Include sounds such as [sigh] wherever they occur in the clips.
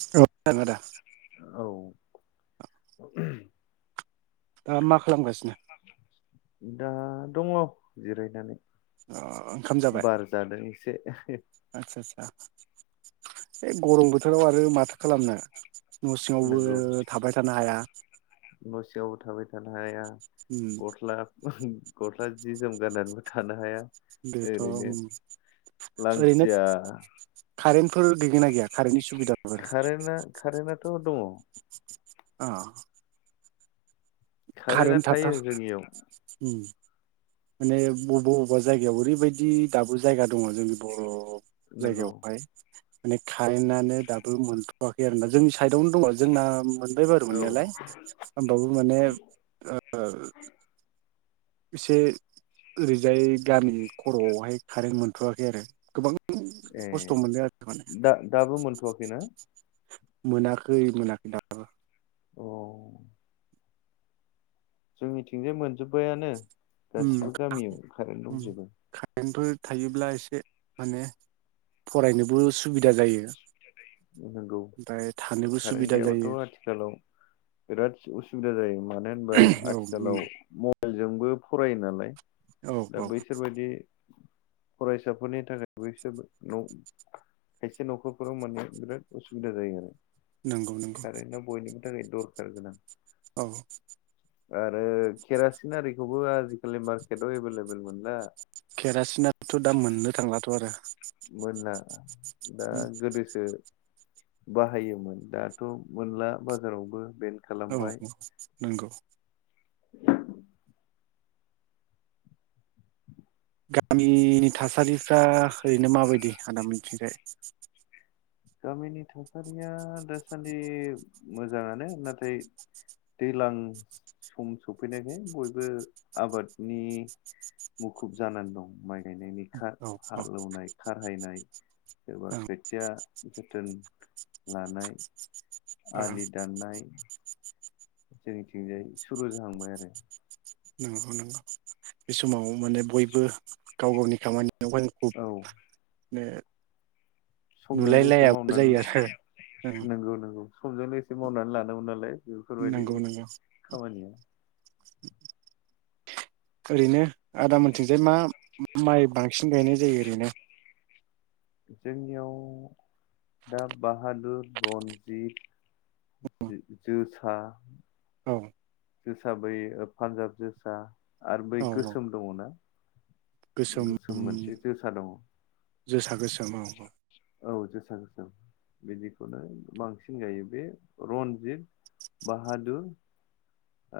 औ [unintelligible] [inaudible] दा मा खालामगासिनो? [inaudible] दा दङ जिरायनानै अ ओंखाम जाबाय बार जादों एसे आचसा आचसा [inaudible] है गरम बोथोराव आरो माथो खालामनो न' सिङावबो नंगौ थाबाय थानो हाया न' सिङावबो थाबाय थानो हाया उम गस्ला [inaudible] गस्ला जि जोम गाननानैबो थानो हाया बेथ' ओरैनो ओरैनो लांथिया कारेन्ट फोर गैगोन ना गैया कारेन्टनि सुबिदाफोर कारेन्टआ कारेन्टआथ' दङ अ कारेन्टआ कारेन्ट थायो थाथार जोंनियाव माने बबेबा बबेबा जायगायाव ओरैबायदि दाबो जायगा दङ जोंनि बर' नंगौ जायगायावहाय अनेक खारेनानो दाबो मोन होवाखै आरोबा जों साइदआवनो दङ जोंना मोनबाय बार औ मोननायालाय होमबाबो माने एसे ओरैजाय गामि खर'आवहाय खारेन्ट मोनथ'वाखै आरो गोबां ए खस्थ' मोनदों आरो माने दा दाबो मोनथ'वाखैना? मोनाखै मोनाखै दा बो अ जोंनिथिंजाय मोनजोब्बायानो गासिबो गामियाव कारेन्ट दंजोबो [unintelligible] थायोब्ला एसे माने फरायनोबो सुबिदा जायो। नंगौ ओमफ्राय थानोबो कारेन्ट सुबिदा गैयाबाथ' जायो आथिखालाव बिराद उसुबिदा जायो मानो होनबा औ आथिखालाव नंगौ [unintelligible] जोंबो फरायो नालाय औ दा औ बैसोरबायदि फरायसाफोरनि थाखाय बैसोरबो न' खायसे न'खरफोराव मोनो। बिराद असुबिदा जायो आरो। नंगौ नंगौ। कारेन्टआ बयनिबो थाखाय दरखार गोनां। औ आरो केरासिन आरिखौबो आजिखालि मार्केटाव एभेलेबेल मोनला। केरासिनाथ' दा मोननो थांलाथ' आरो। मोनला दा गोदोसो बाहायोमोन दाथ' मोनला बाजारावबो बेनो औ औ नोंगौ। [unintelligible] गामि नि थासारिफ्रा ओरैनो माबायदि आदा मोननिथिंजाय? गामिनि थासारिया दासान्दि मोजाङानो नाथाय दैज्लां सम सफैनायखाय बयबो आबादनि मुखुब जानानै दं माइ गायनायनि। हा औ हालौवनाय खारहायनाय सोरबा ओं खोथिया जोथोन लानाय। ओं आलि दान्नाय जोंनिथिंजाय सुरु जाहांबाय आरो। नंगौ नंगौ बे समाव माने बयबो गाव गावनि खामानि यावहाय औ मुखुब बे समजों लोगोसे मावनानै ओं नोंगौ नोंगौ। समजों लोगोसे मावनानै लानांगौ नालाय। बेफोरबायदि नंगौ नंगौ खामानिया ओरैनो आदा मोनथिंजाय मा माइ बां सिन गायनाय जायो ओरैनो? जोंनियाव दा बाहादुर, रनजित, जोसा, औ जोसा बै पान्जाब जोसा आरो बै औ औ गोसोम दङना गोसोम मोनसे जोसा दङ। जोसा गोसो औ जोसा गोसोम। बिदिखौनो बांसिन गायो बे रन्जित, बाहादुर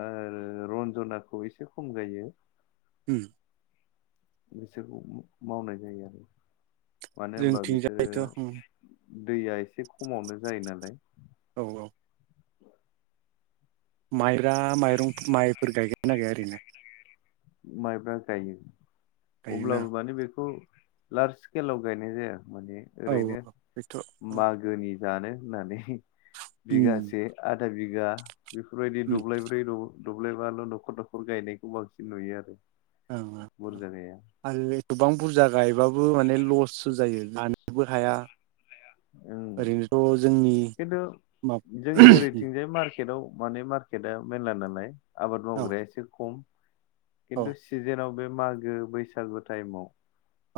आरो रन्जनाखौ एसे खम गायो। उम बिसोरखौ मावनाय जायो आरो। मानो होनबा बिसोरो जोंथिंजायथ' उम दैया एसे खमावनो जायो नालाय। औ औ। माइरा माइरं माइफोर गायगोना गाइया ओरैनो? माइब्रा गायो। गायोना अब्लाबो माने बेखौ लार्ज स्केलाव गायनाय जाया। माने औ ओरैनो बेथ' उम मागोनि जानो होननानै बिगासे, उम आधा बिगा बेफोरबायदि उम दब्लायब्रै, द दब्लायबाल नखर नखर गायनायखौ बांसिन नुयो आरो। औ ओ औ। बुरजा गैया आरो बे गोबां बुरजा गायबाबो माने लस सो जायो। लानोबो हाया। ओं। ओरैनोथ' जोंनि खिन्थु माब जोंनि ओरैथिंजाय मा र्केटाव माने मार्केटआ मेलला नालाय आबाद औ मावग्राया एसे खम। औ खिन्थु सिजेनआव बे मागो बैसागु टाइमाव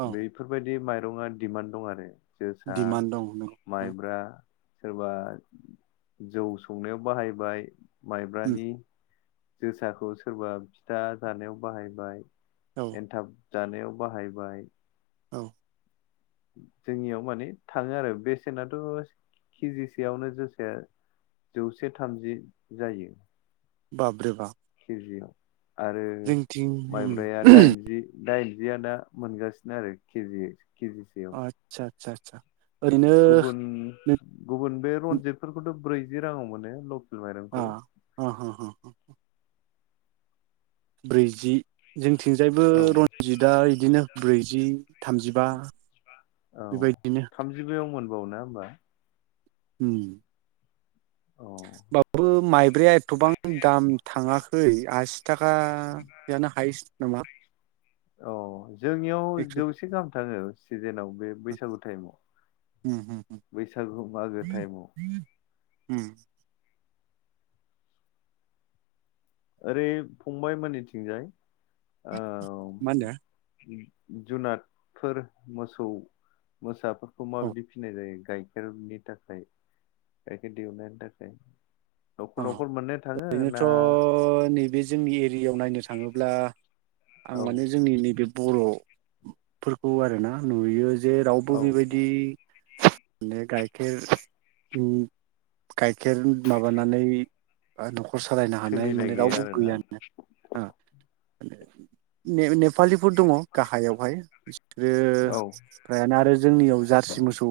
औ बेफोरबायदि माइ रङा डिमान्ड दं आरो। जोसा दिडिमान्ड दं नंगौ नों माइब्रा सोरबा जौ संनायाव बाहायबाय उम माइब्रानि। जोसाखौ सोरबा फिथा जानायाव बाहायबाय। औ एन्थाब। जानायाव बाहायबाय। औ। जोंनियाव माने थाङो आरो बेसेनाथ केजिसेयावनो जोसाया जौसे थामजि जायो। बाब्रे बा। के जि आव। आरो उम माइब्राया दाइनजि दाइन। जिया दा मोनगासिनो आरो केजियै। अ आतसा आतसा। आतसा गुबुन गुबुन बे रनजितफोरखौथ' ब्रैजि राङाव मोनो ल अ अ। ब्रैजि जों निथिंजायबो औ रनजितआ इदिनो ब्रैजि थामजिबा औ बेबायदिनो थामजिबायाव मोन बावो ना होमबा। होम। औ होबबो माइब्राया एथबां दाम थाङाखै आसि थाखायानो हाइस नामा। अ जोंनियाव एक्स' जौसे गाहाम थाङो। सिजेनाव बे बैसागु टाइमाव उम उम उम बैसागु मागो टाइमाव। होम। ओरै फंबायाइमोनानिथिंजाय ओम मा होनदो बिदि जुनादफोर मोसौ मोसाफोर खौ माबायदि फिनाय जायो? गाइखेरनि थाखाय गाइखेर दिहुननायनि थाखाय? न'खर अ न'खर मोननो थाङो ओरैनोथ' ना नैबे बे जोंनि एरियायाव नायनो थाङोब्ला आं औ माने जोंनि नैबे बर'फोरखौ आरोना नुयो जे रावबो औ बेबायदि माने गायखेर गायखेर माबाना नै बा न खर सालायनो हानाय सोलिनाय माने गैया रावबो आरोना गैयानो। न [unintelligible] नेफालिफोर दङ गाहायावहाय बिसोरो औ फ्रायानो आरो जोंनियाव जार्सि मोसौ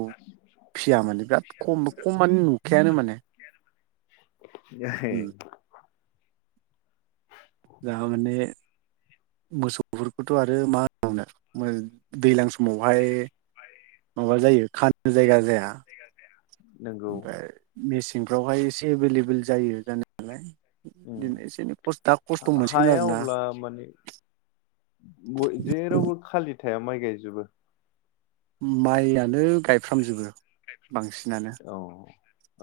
फिया माने बिराद खम ख माने नुखायानो माने। [unintelligible] दा माने मोसौफोरखौथ' आरो मा होननो दैज्लां समावहाय माबा जायो खानो जायगा जाया। नंगौ ओमफ्राय बेसे सेंफ्रावहाय एसे एभेलेबेल जायो जानायालाय। बिदिनो एसे एनै खस्थ दा खस्थ' मोनसिगोन हाया आरोना अब्ला माने ब-जेरावबो खालि [unintelligible] माइ गायजोबो। माइआानो गायफ्रामजोबो। बांसिनानो औ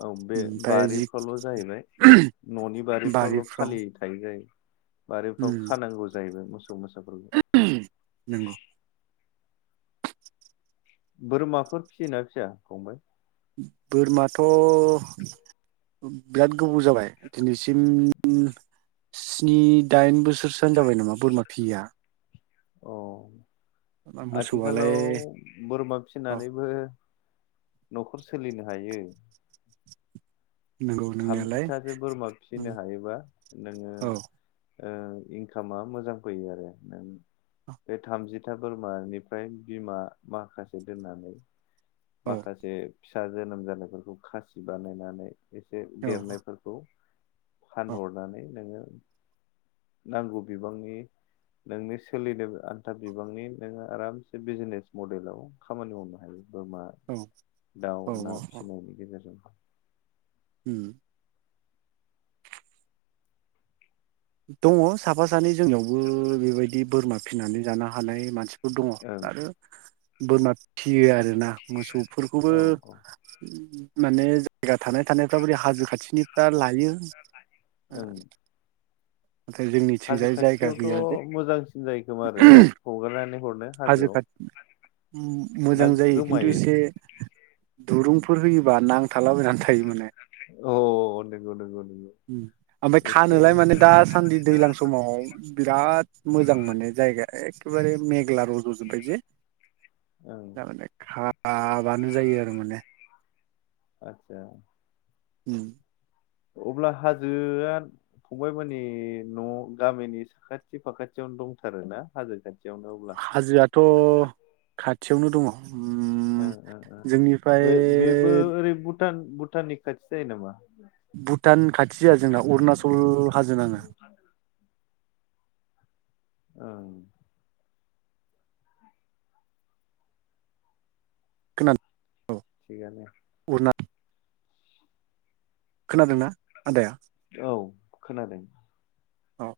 औ बे ओमफ्राय जि बारिफ्रावल' जाहैबाय न'नि बारिफ्रावल' बारिफ्राव खालि थायो जायो। बारिफ्राव खानांगौ जाहैबाय मोसौ। [unintelligible] नोंंगौ बोरमाफोर फिसियोना फिसा फंबाय? बोरमाथ' बिराद गोबाव जाबाय दिनैसिम स्नि दाइन बोसोरसोआानो जाबाय नामा बोरमा फियिया। अ मोसौआलाय आथिखालाव बोरमा औ फिनानैबो न'खर सोलिनो हायो। नंगौ नोंनायालाय थामजिथासो बोरमा फिसिनो हायोबा नोङो औ ओ इनकामा मोजां फैयो आरो। बे थामजिथा बोरमानिफ्राय बिमा माखासे दोननानै औ माखासे फिसा जोनोम जानायफोरखौ खासि बानायनानै एसे औ देरनायफोरखौ फानहरनानै नोङो नांगौ बिबांनि नोंनि सोलिनो आन्था बिबांनि नोङो आरामसे बिजिनेस मडेलाव खामानि मावनो हायो। बोरमा औ दाउ ना औ फिसिनायनि गेजेरजों। ओम दङ साफा सानै जोंनियावबो बेबायदि बोरमा फिनानै जानो हानाय मानसि। दङ ओं आरो। बोरमा फि फियो आरो ना मोसौफोरखौबो औ औ माने जायगा थानाय थानायफ्रा बोरै हाजो खाथिनिफ्रा लायो। ओं नाथाय हाजो जोंनिथिंजाय जायगा खाथियावथ' गैया जे मोजांसिन जायो खोमा आरोना हगारनानै हरनो हाजो हाजोआव खाथि ना मोजां जायो खिन्थु गोमायो एसे दुरुंफोर होयोबा नां अ नंगौ नंगौ नंगौ ओमफ्राय एसे एनै खानोलाय माने दासान्दि दैज्लां समाव बिराद मोजां मोनो जायगाया एखेबारे मेघ्ला रजजोबबाय जे ओं [unintelligible] आं बानो जायो आरो माने आतसा उम अब्ला हाजोआ फंबाइ मानानि न गामिनि साखाथि फाखाथियावनो दंथारोना हाजो खालि हाजोआथ खाथियावनो दङ ओ उम ओ ओ जोंनिफ्राय बे बेबो ओरै भुटान भुटाननि खाथि जायो नामा? भुटान खाथि जाया जोंना अरुणाचल हाजो नाङो। ओं खोना थिगानो उरना खोनादोंना आदाया औ खोनादों। औ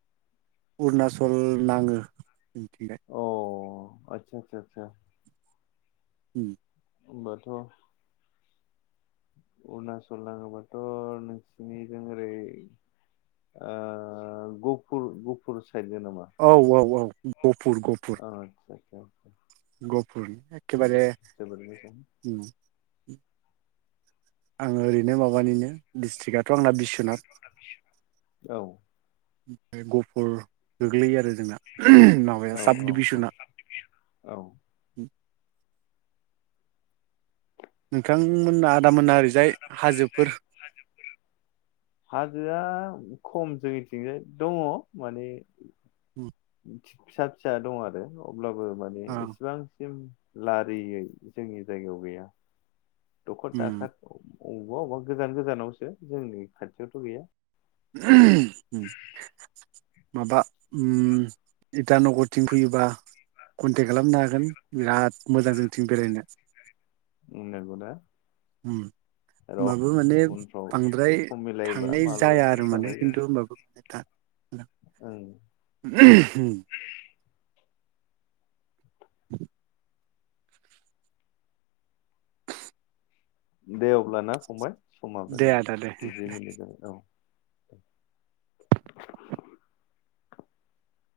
अरुनाचल नाङो। जोंनि थिंजाय। आतसा आतसा आतसा उम होमबाथ' अरुणाचल नाङोबाथ नोंसिनिजों ओरै ओ गुफुर गुफुर औ औ औ गहपुर गहपुर [unintelligible] गहपुरनि एखे बारे जोबोद जोबोद मोजां आङो ओरैनो माबानिनो डिसट्रिकआ थ' आंना बिस्वनाथ औ गहपुर गोग्लैयो आरो जोंना माबाया औ औ औ साबडिभिसना औ नोंथांमोना आदामोना ओरैजाय हाजोफोर [unintelligible] हाजोआ खम जोंनिथिंजाय दङ माने उम फिसा फिसा दं आरो औ अब्लाबो माने औ इसेबांसिम लारियै जोंनि जायगायाव गैया दखर उम दाखार अबेबा-अबेबा, गोजान-गोजानावसो जोंनि खाथियावथ' गैया। ओम माबा उम इटानगरथिं फैयोबा कन्टेक्ट खालामनो हागोन बिराद मोजां जोंथिं बेरायनो। बुंनांगौ ना उम र' होमबाबो माने उनफ्राव बांद्राय सम मिलायोबा थांनाय जाया आरो मालाबाफोर माने खिन्थु माबा खोथा ओं [inaudible] दे अब्ला ना फंबाय? दे आदा दे समाबो औ [inaudible]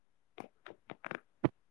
[inaudible]